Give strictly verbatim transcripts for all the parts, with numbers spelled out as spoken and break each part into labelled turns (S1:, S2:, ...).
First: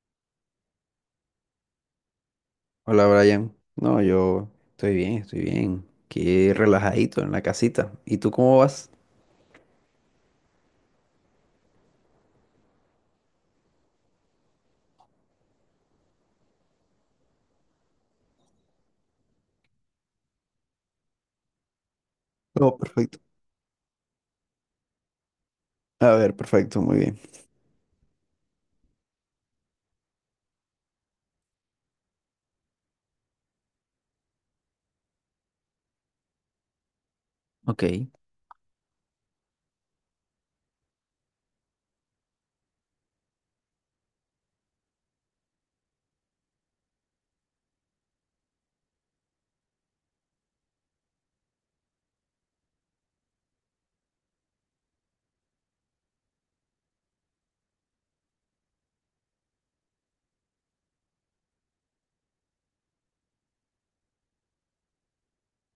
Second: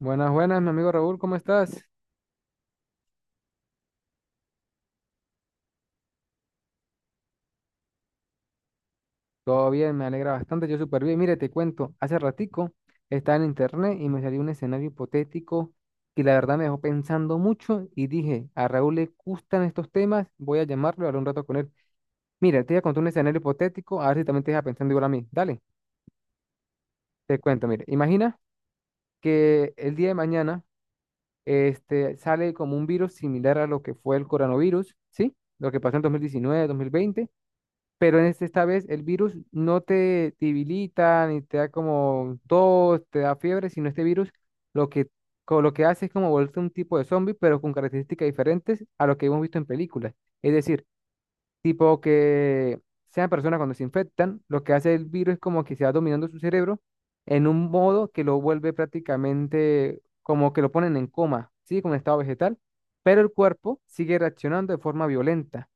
S1: Buenas, buenas, mi amigo Raúl, ¿cómo estás?
S2: Hola Brian, no, yo estoy bien, estoy bien, qué relajadito en la casita. ¿Y tú cómo vas?
S1: Todo bien, me alegra bastante, yo súper bien. Mire, te cuento, hace ratico estaba en internet y me salió un escenario hipotético que la verdad me dejó pensando mucho y dije, a Raúl le gustan estos temas, voy a llamarlo y hablar un rato con él. Mira, te
S2: No,
S1: voy a contar un
S2: perfecto.
S1: escenario hipotético, a ver si también te deja pensando igual a mí. Dale,
S2: A ver, perfecto, muy bien.
S1: te cuento, mire, imagina que el día de mañana este, sale como un virus similar a lo que fue el coronavirus, ¿sí? Lo que pasó en dos dos mil diecinueve dos mil veinte.
S2: Ok,
S1: Pero en este, esta vez el virus no te debilita ni te da como tos, te da fiebre, sino este virus lo que, co- lo que hace es como volverte un tipo de zombie, pero con características diferentes a lo que hemos visto en películas. Es decir, tipo que sean personas cuando se infectan, lo que hace el virus es como que se va dominando su cerebro en un modo que lo vuelve prácticamente como que lo ponen en coma, ¿sí? Como en estado vegetal, pero el cuerpo sigue reaccionando de forma violenta.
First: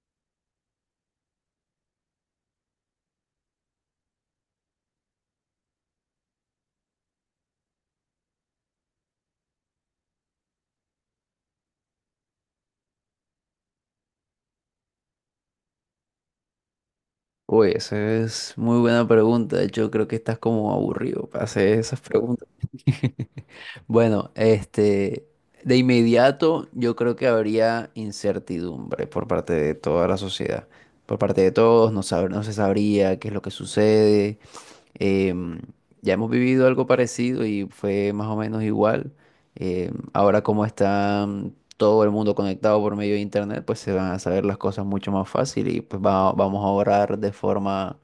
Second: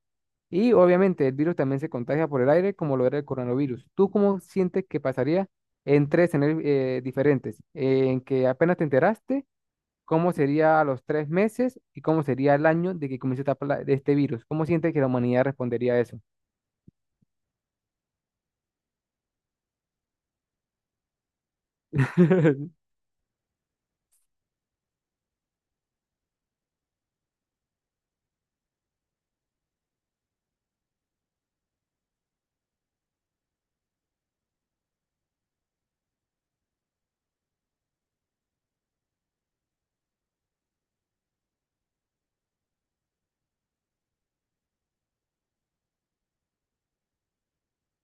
S1: Y obviamente el virus también se contagia por el aire, como lo era el coronavirus. ¿Tú cómo sientes que pasaría en tres escenarios eh, diferentes? En que apenas te enteraste, ¿cómo sería a los tres meses y cómo sería el año de que comience esta pla- de este virus? ¿Cómo sientes que la humanidad respondería a eso?
S2: uy, esa es muy buena pregunta, de hecho creo que estás como aburrido para hacer esas preguntas. Bueno, este, de inmediato yo creo que habría incertidumbre por parte de toda la sociedad, por parte de todos, no sab- no se sabría qué es lo que sucede. Em, ya hemos vivido algo parecido y fue más o menos igual. Em, ahora como está mm, todo el mundo conectado por medio de internet, pues se van a saber las cosas mucho más fácil y pues va- vamos a orar de forma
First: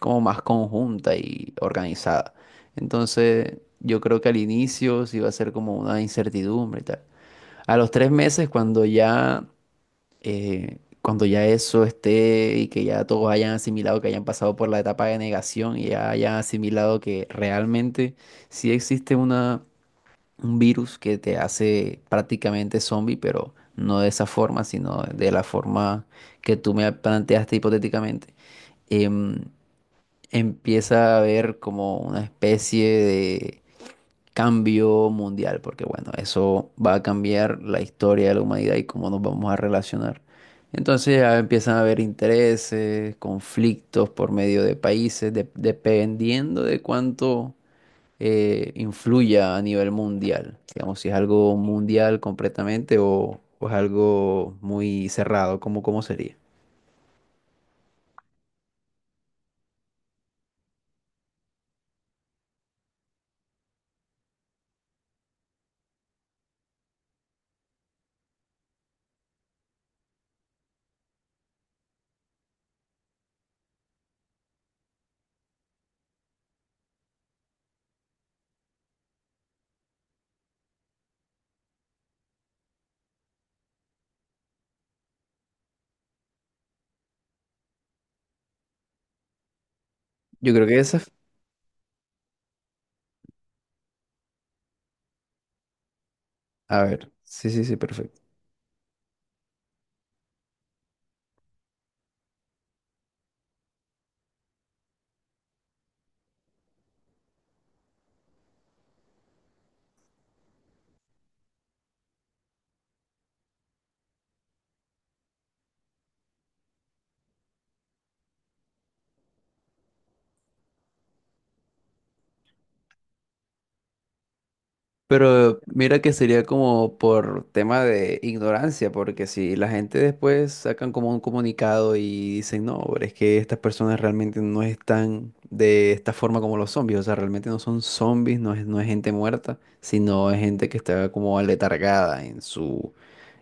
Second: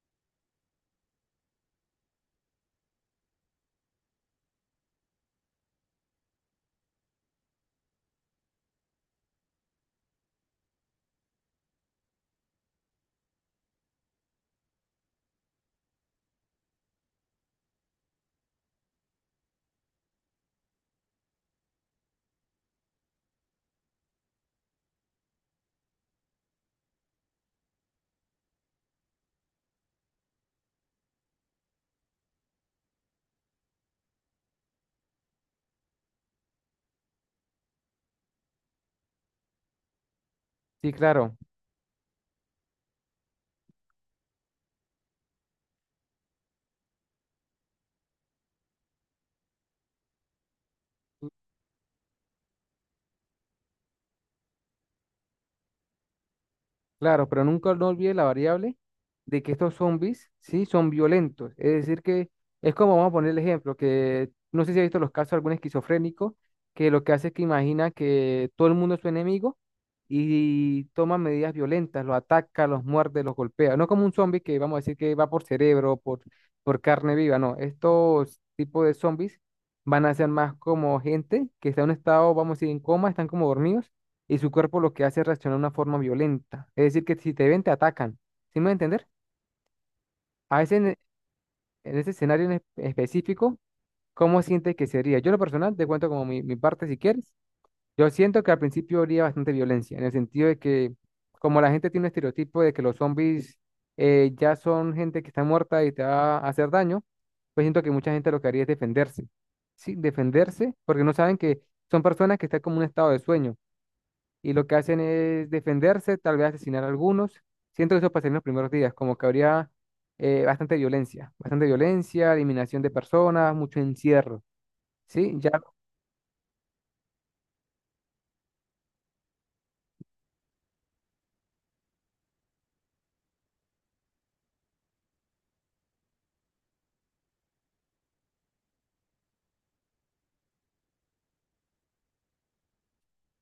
S2: como más conjunta y organizada. Entonces, yo creo que al inicio sí va a ser como una incertidumbre y tal. A los tres meses, cuando ya eh, cuando ya eso esté y que ya todos hayan asimilado, que hayan pasado por la etapa de negación y ya hayan asimilado que realmente sí existe una, un virus que te hace prácticamente zombie, pero no de esa forma, sino de la forma que tú me planteaste hipotéticamente. em, Empieza a haber como una especie de cambio mundial, porque bueno, eso va a cambiar la historia de la humanidad y cómo nos vamos a relacionar.
S1: Sí,
S2: Entonces
S1: claro.
S2: ya empiezan a haber intereses, conflictos por medio de países, de- dependiendo de cuánto eh, influya a nivel mundial. Digamos, si es algo mundial completamente o, o es algo muy cerrado, ¿cómo, ¿cómo sería?
S1: Claro, pero nunca no olvide la variable de que estos zombies, sí, son violentos. Es decir, que es como vamos a poner el ejemplo, que no sé si ha visto los casos de algún esquizofrénico, que lo que hace es que imagina que todo el mundo es su enemigo y toma medidas violentas, los ataca, los muerde, los golpea. No como un zombie que vamos a decir que va por cerebro, por, por carne viva, no. Estos tipos de zombies van a ser más como gente que está en un estado, vamos a decir, en coma, están como dormidos y su cuerpo lo que hace es reaccionar de una forma violenta. Es decir, que si te ven, te atacan. ¿Sí me voy a entender?
S2: Yo
S1: A
S2: creo
S1: veces
S2: que
S1: en, e-
S2: esa...
S1: en ese escenario en espe- específico, ¿cómo sientes que sería? Yo, en lo personal, te cuento como mi, mi
S2: A
S1: parte si
S2: ver,
S1: quieres.
S2: sí, sí, sí,
S1: Yo
S2: perfecto.
S1: siento que al principio habría bastante violencia, en el sentido de que, como la gente tiene un estereotipo de que los zombies eh, ya son gente que está muerta y te va a hacer daño, pues siento que mucha gente lo que haría es defenderse. Sí, defenderse, porque no saben que son personas que están como en un estado de sueño, y lo que hacen es defenderse, tal vez asesinar a algunos. Siento que eso pasaría en los primeros días, como que habría eh, bastante violencia, bastante violencia, eliminación de personas, mucho encierro, ¿sí? Ya,
S2: Pero mira que sería como por tema de ignorancia, porque si la gente después sacan como un comunicado y dicen, no, pero es que estas personas realmente no están de esta forma como los zombies, o sea, realmente no son zombies, no es, no es gente muerta, sino es gente que está como aletargada en su,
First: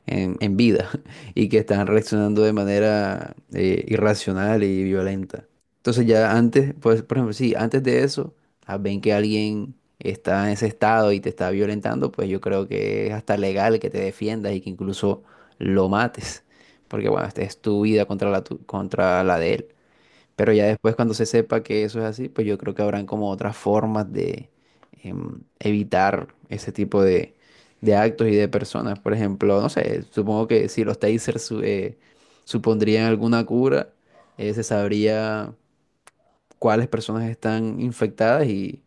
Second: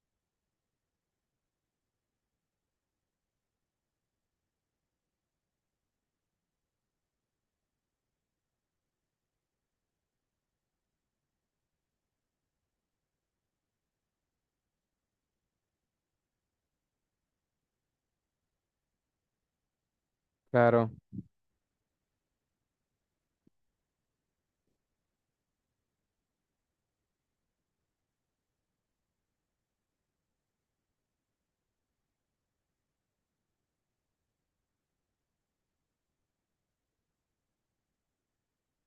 S2: en, en vida, y que están reaccionando de manera eh, irracional y violenta. Entonces ya antes, pues por ejemplo, sí, antes de eso, ah, ven que alguien está en ese estado y te está violentando, pues yo creo que es hasta legal que te defiendas y que incluso lo mates, porque bueno, esta es tu vida contra la, tu- contra la de él. Pero ya
S1: claro.
S2: después, cuando se sepa que eso es así, pues yo creo que habrán como otras formas de em, evitar ese tipo de, de actos y de personas. Por ejemplo, no sé, supongo que si los tasers su- eh, supondrían alguna cura, eh, se sabría cuáles personas están infectadas y,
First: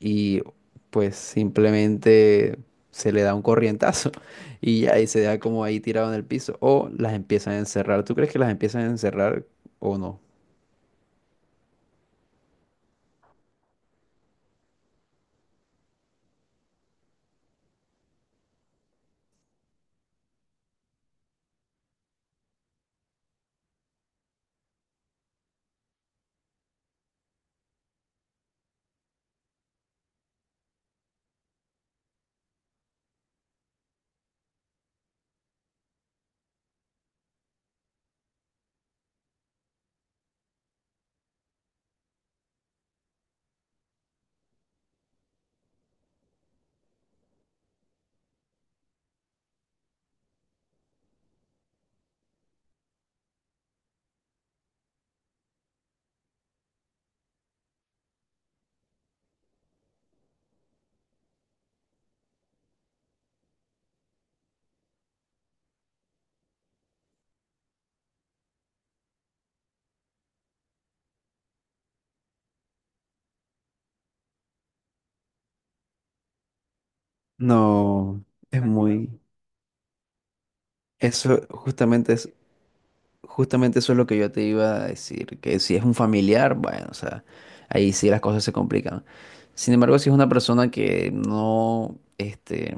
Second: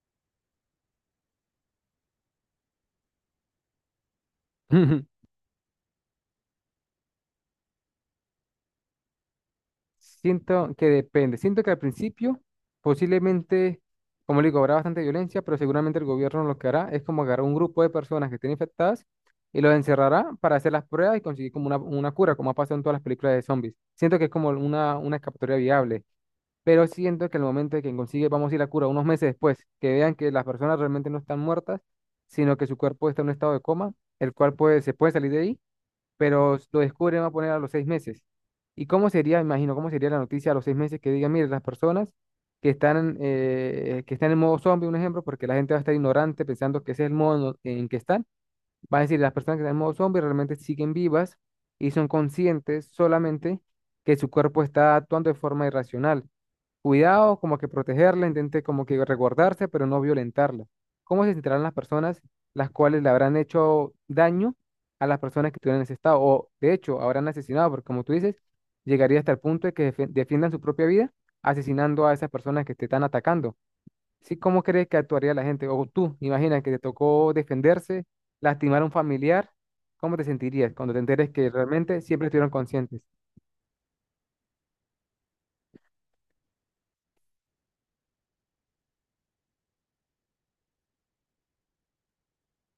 S2: y pues simplemente se le da un corrientazo y ya, y se da como ahí tirado en el piso. O las empiezan a encerrar. ¿Tú crees que las empiezan a encerrar o no?
S1: Siento que depende. Siento que al principio posiblemente, como le digo, habrá bastante violencia, pero seguramente el gobierno lo que hará es como agarrar un grupo de personas que estén infectadas y los encerrará para hacer las pruebas y conseguir como una, una cura, como ha pasado en todas las películas de zombies. Siento que es como una, una escapatoria viable. Pero siento que al momento de que consigue, vamos a ir a cura unos meses después, que vean que las personas realmente no están muertas, sino que su cuerpo está en un estado de coma, el cual puede, se puede salir de ahí, pero lo descubren, va a poner a los seis meses. ¿Y cómo sería, imagino, cómo sería la noticia a los seis meses que digan, mire, las personas que están, eh, que están en modo zombie, un ejemplo, porque la gente va a estar ignorante pensando que ese es el modo en que están, va a decir, las personas que están en modo zombie realmente siguen vivas y son conscientes solamente que su cuerpo está actuando de forma irracional. Cuidado, como que protegerla, intente como que resguardarse, pero no violentarla. ¿Cómo se sentirán las personas las cuales le habrán hecho daño a las personas que estuvieron en ese estado? O de hecho, habrán asesinado, porque como tú dices, llegaría hasta el punto de que defe- defiendan su propia vida asesinando a esas personas que te están atacando. ¿Sí? ¿Cómo crees que actuaría la gente? O tú, imagina que te tocó defenderse,
S2: No, es
S1: lastimar a un
S2: muy...
S1: familiar. ¿Cómo te sentirías cuando te enteres
S2: Eso
S1: que realmente
S2: justamente
S1: siempre
S2: es,
S1: estuvieron conscientes?
S2: justamente eso es lo que yo te iba a decir, que si es un familiar, bueno, o sea, ahí sí las cosas se complican. Sin embargo, si es una persona que no, este,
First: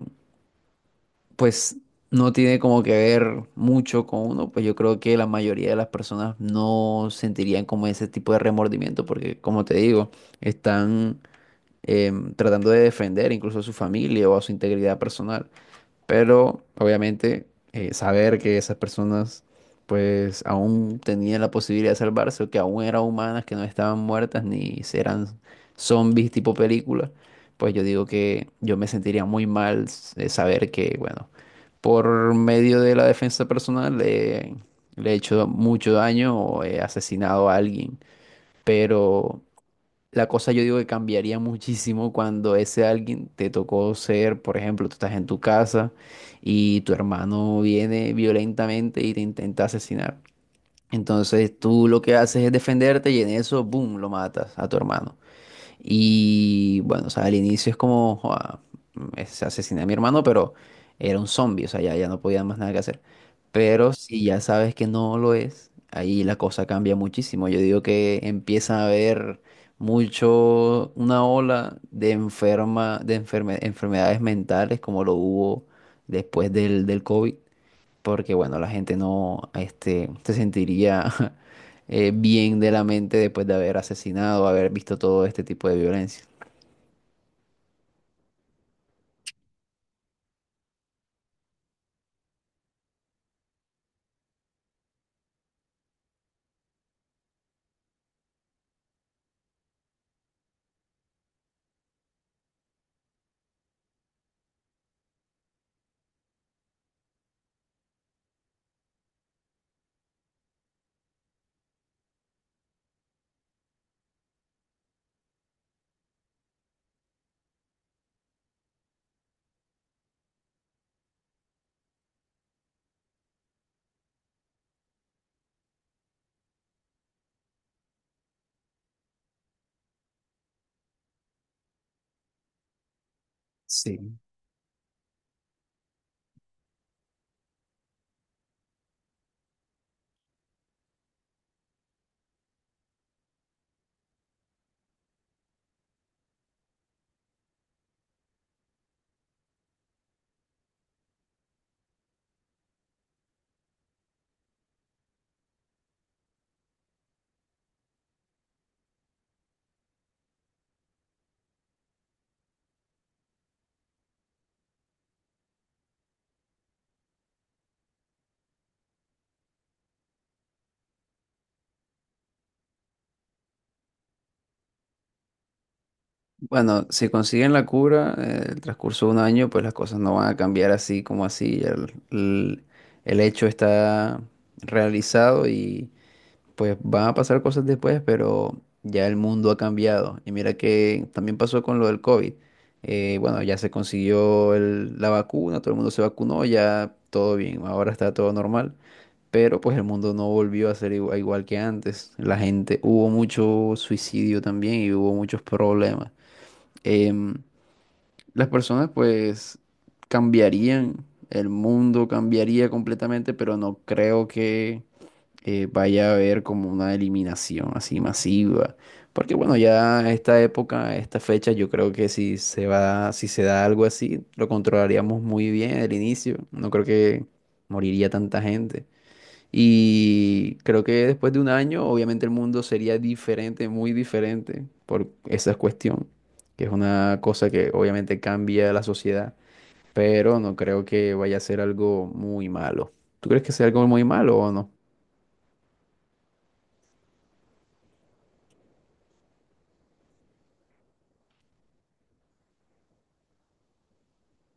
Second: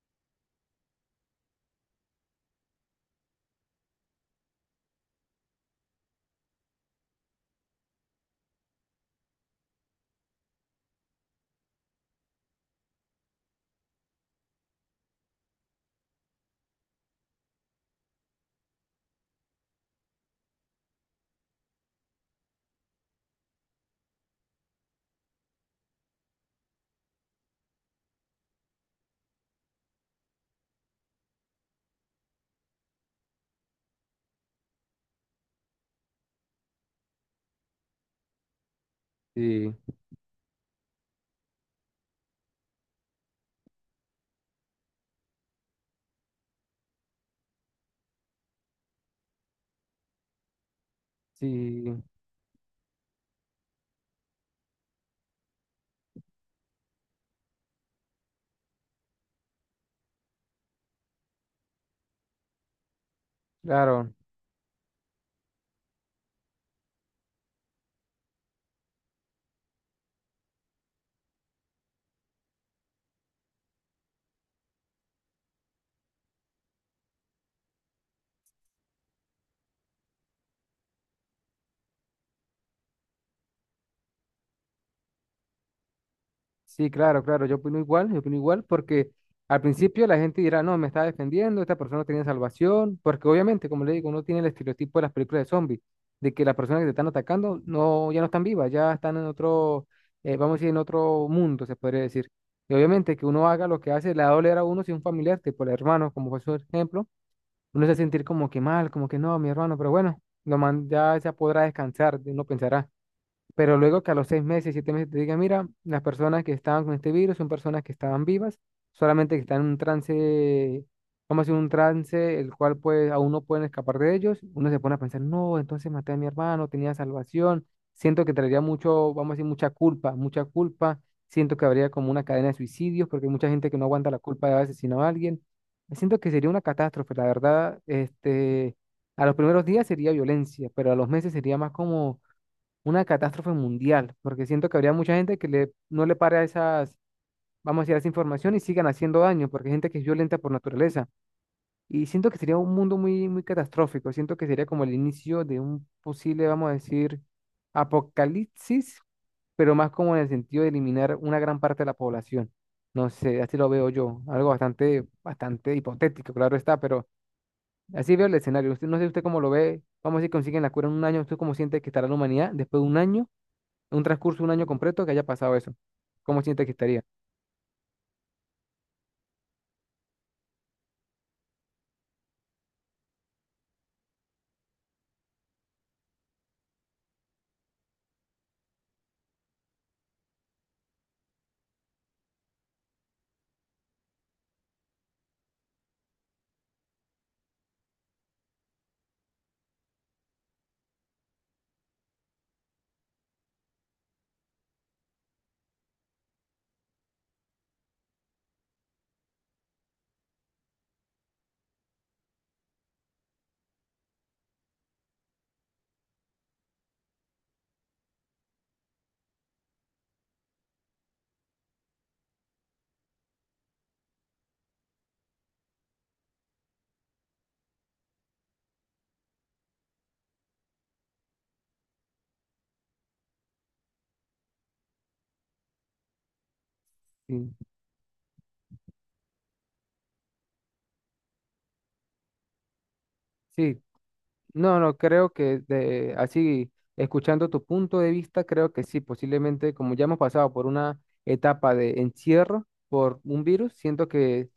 S2: pues no tiene como que ver mucho con uno, pues yo creo que la mayoría de las personas no sentirían como ese tipo de remordimiento, porque como te digo, están em, tratando de defender incluso a su familia o a su integridad personal. Pero obviamente eh, saber que esas personas pues aún tenían la posibilidad de salvarse o que aún eran humanas, que no estaban muertas ni eran zombies tipo película, pues yo digo que yo me sentiría muy mal eh, saber que, bueno, por medio de la defensa personal eh, le he hecho mucho daño o he asesinado a alguien. Pero
S1: Sí,
S2: la cosa yo digo que cambiaría muchísimo cuando ese alguien te tocó ser, por ejemplo, tú estás en tu casa y tu hermano viene violentamente y te intenta asesinar. Entonces
S1: sí,
S2: tú lo que haces es defenderte y en eso, boom, lo matas a tu hermano. Y bueno, o sea, al inicio es como, joa, es, asesiné a mi hermano, pero era un zombie, o sea, ya, ya no podía más nada que hacer. Pero
S1: claro.
S2: si ya sabes que no lo es, ahí la cosa cambia muchísimo. Yo digo que empieza a haber mucho, una ola de enferma, de enferme- enfermedades mentales como lo hubo después del, del COVID, porque bueno, la gente no este, se sentiría eh, bien de la mente después de haber asesinado, haber visto todo este tipo de violencia.
S1: Sí, claro, claro, yo opino igual, yo opino igual porque al principio la gente dirá, no, me está defendiendo, esta persona no tiene salvación, porque obviamente, como le digo, uno tiene el estereotipo de las películas de zombies, de que las personas que te están atacando no, ya no están vivas, ya están en otro, eh, vamos a decir, en otro mundo, se podría decir. Y obviamente que uno haga lo que hace, le va a doler a uno si un familiar, tipo el hermano, como fue su ejemplo, uno se va a sentir como que mal, como que no, mi hermano, pero bueno, lo man, ya se podrá descansar, uno pensará. Pero luego que a los seis meses, siete meses te diga, mira, las personas que estaban con este virus son personas que estaban vivas, solamente que están en un trance, vamos a decir, un trance el cual pues aún no pueden escapar de ellos, uno se pone a pensar, no, entonces maté a mi hermano, tenía salvación, siento que traería mucho, vamos a decir, mucha culpa, mucha culpa, siento que habría como una cadena de suicidios, porque hay mucha gente que no aguanta
S2: Sí.
S1: la culpa de haber asesinado a alguien, siento que sería una catástrofe, la verdad, este, a los primeros días sería violencia, pero a los meses sería más como una catástrofe mundial, porque siento que habría mucha gente que le, no le pare a esas, vamos a decir, a esa información y sigan haciendo daño, porque hay gente que es violenta por naturaleza. Y siento que sería un mundo muy, muy catastrófico, siento que sería como el inicio de un posible, vamos a decir, apocalipsis, pero más como en el sentido de eliminar una gran parte de la población. No sé, así lo veo yo, algo bastante, bastante hipotético, claro está, pero así veo el escenario. Usted, no sé usted cómo lo ve, vamos a decir, consiguen la cura en un año, ¿usted cómo siente que estará la humanidad después de un año? Un transcurso de un año completo que haya pasado eso. ¿Cómo siente que
S2: Bueno,
S1: estaría?
S2: si consiguen la cura, eh, el transcurso de un año, pues las cosas no van a cambiar así como así. El, el- el hecho está realizado. Pues van a pasar cosas después, pero ya el mundo ha cambiado. Y mira que también pasó con lo del COVID. Eh, bueno, ya se consiguió el- la vacuna, todo el mundo se vacunó, ya todo bien, ahora está todo normal. Pero pues el mundo no volvió a ser igua- igual que antes. La gente, hubo mucho suicidio también y hubo muchos problemas. Em, las personas pues cambiarían, el mundo cambiaría completamente, pero no creo que eh, vaya a haber como una eliminación así masiva. Porque bueno, ya esta época, esta fecha, yo creo que si se va, si se da algo así, lo controlaríamos muy bien al inicio. No creo que moriría tanta gente. Y creo que después de un año, obviamente el mundo sería diferente, muy diferente por esa cuestión, que es una cosa
S1: Sí,
S2: que obviamente cambia la sociedad, pero no creo que vaya a ser algo muy malo. ¿Tú crees que sea
S1: sí.
S2: algo muy malo o no?
S1: No, no, creo que de, así, escuchando tu punto de vista, creo que sí, posiblemente como ya hemos pasado por una etapa de encierro por un virus, siento que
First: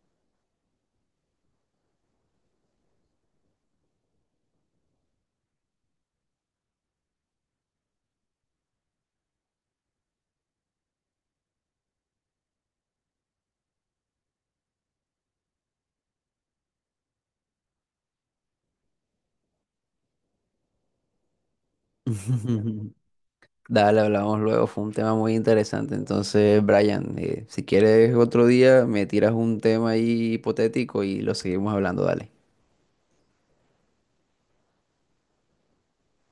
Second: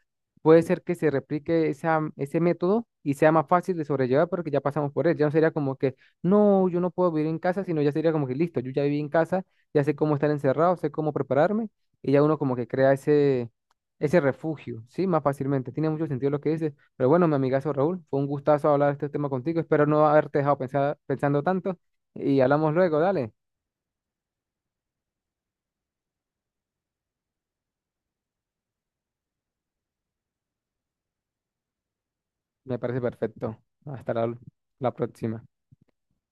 S1: puede ser que se replique esa, ese método y sea más fácil de sobrellevar porque ya pasamos por él. Ya no sería como que, no, yo no puedo vivir en casa, sino ya sería como que, listo, yo ya viví en casa, ya sé cómo estar encerrado, sé cómo prepararme y ya uno como que crea ese, ese refugio, ¿sí? Más fácilmente. Tiene mucho sentido lo que dices. Pero bueno, mi amigazo Raúl, fue un gustazo hablar de este tema contigo. Espero no haberte dejado pensar- pensando tanto. Y hablamos luego, dale.
S2: Dale, hablamos luego, fue un tema muy interesante. Entonces, Brian, eh, si quieres otro día, me tiras un tema ahí hipotético y lo seguimos hablando, dale.
S1: Me parece perfecto. Hasta la la próxima.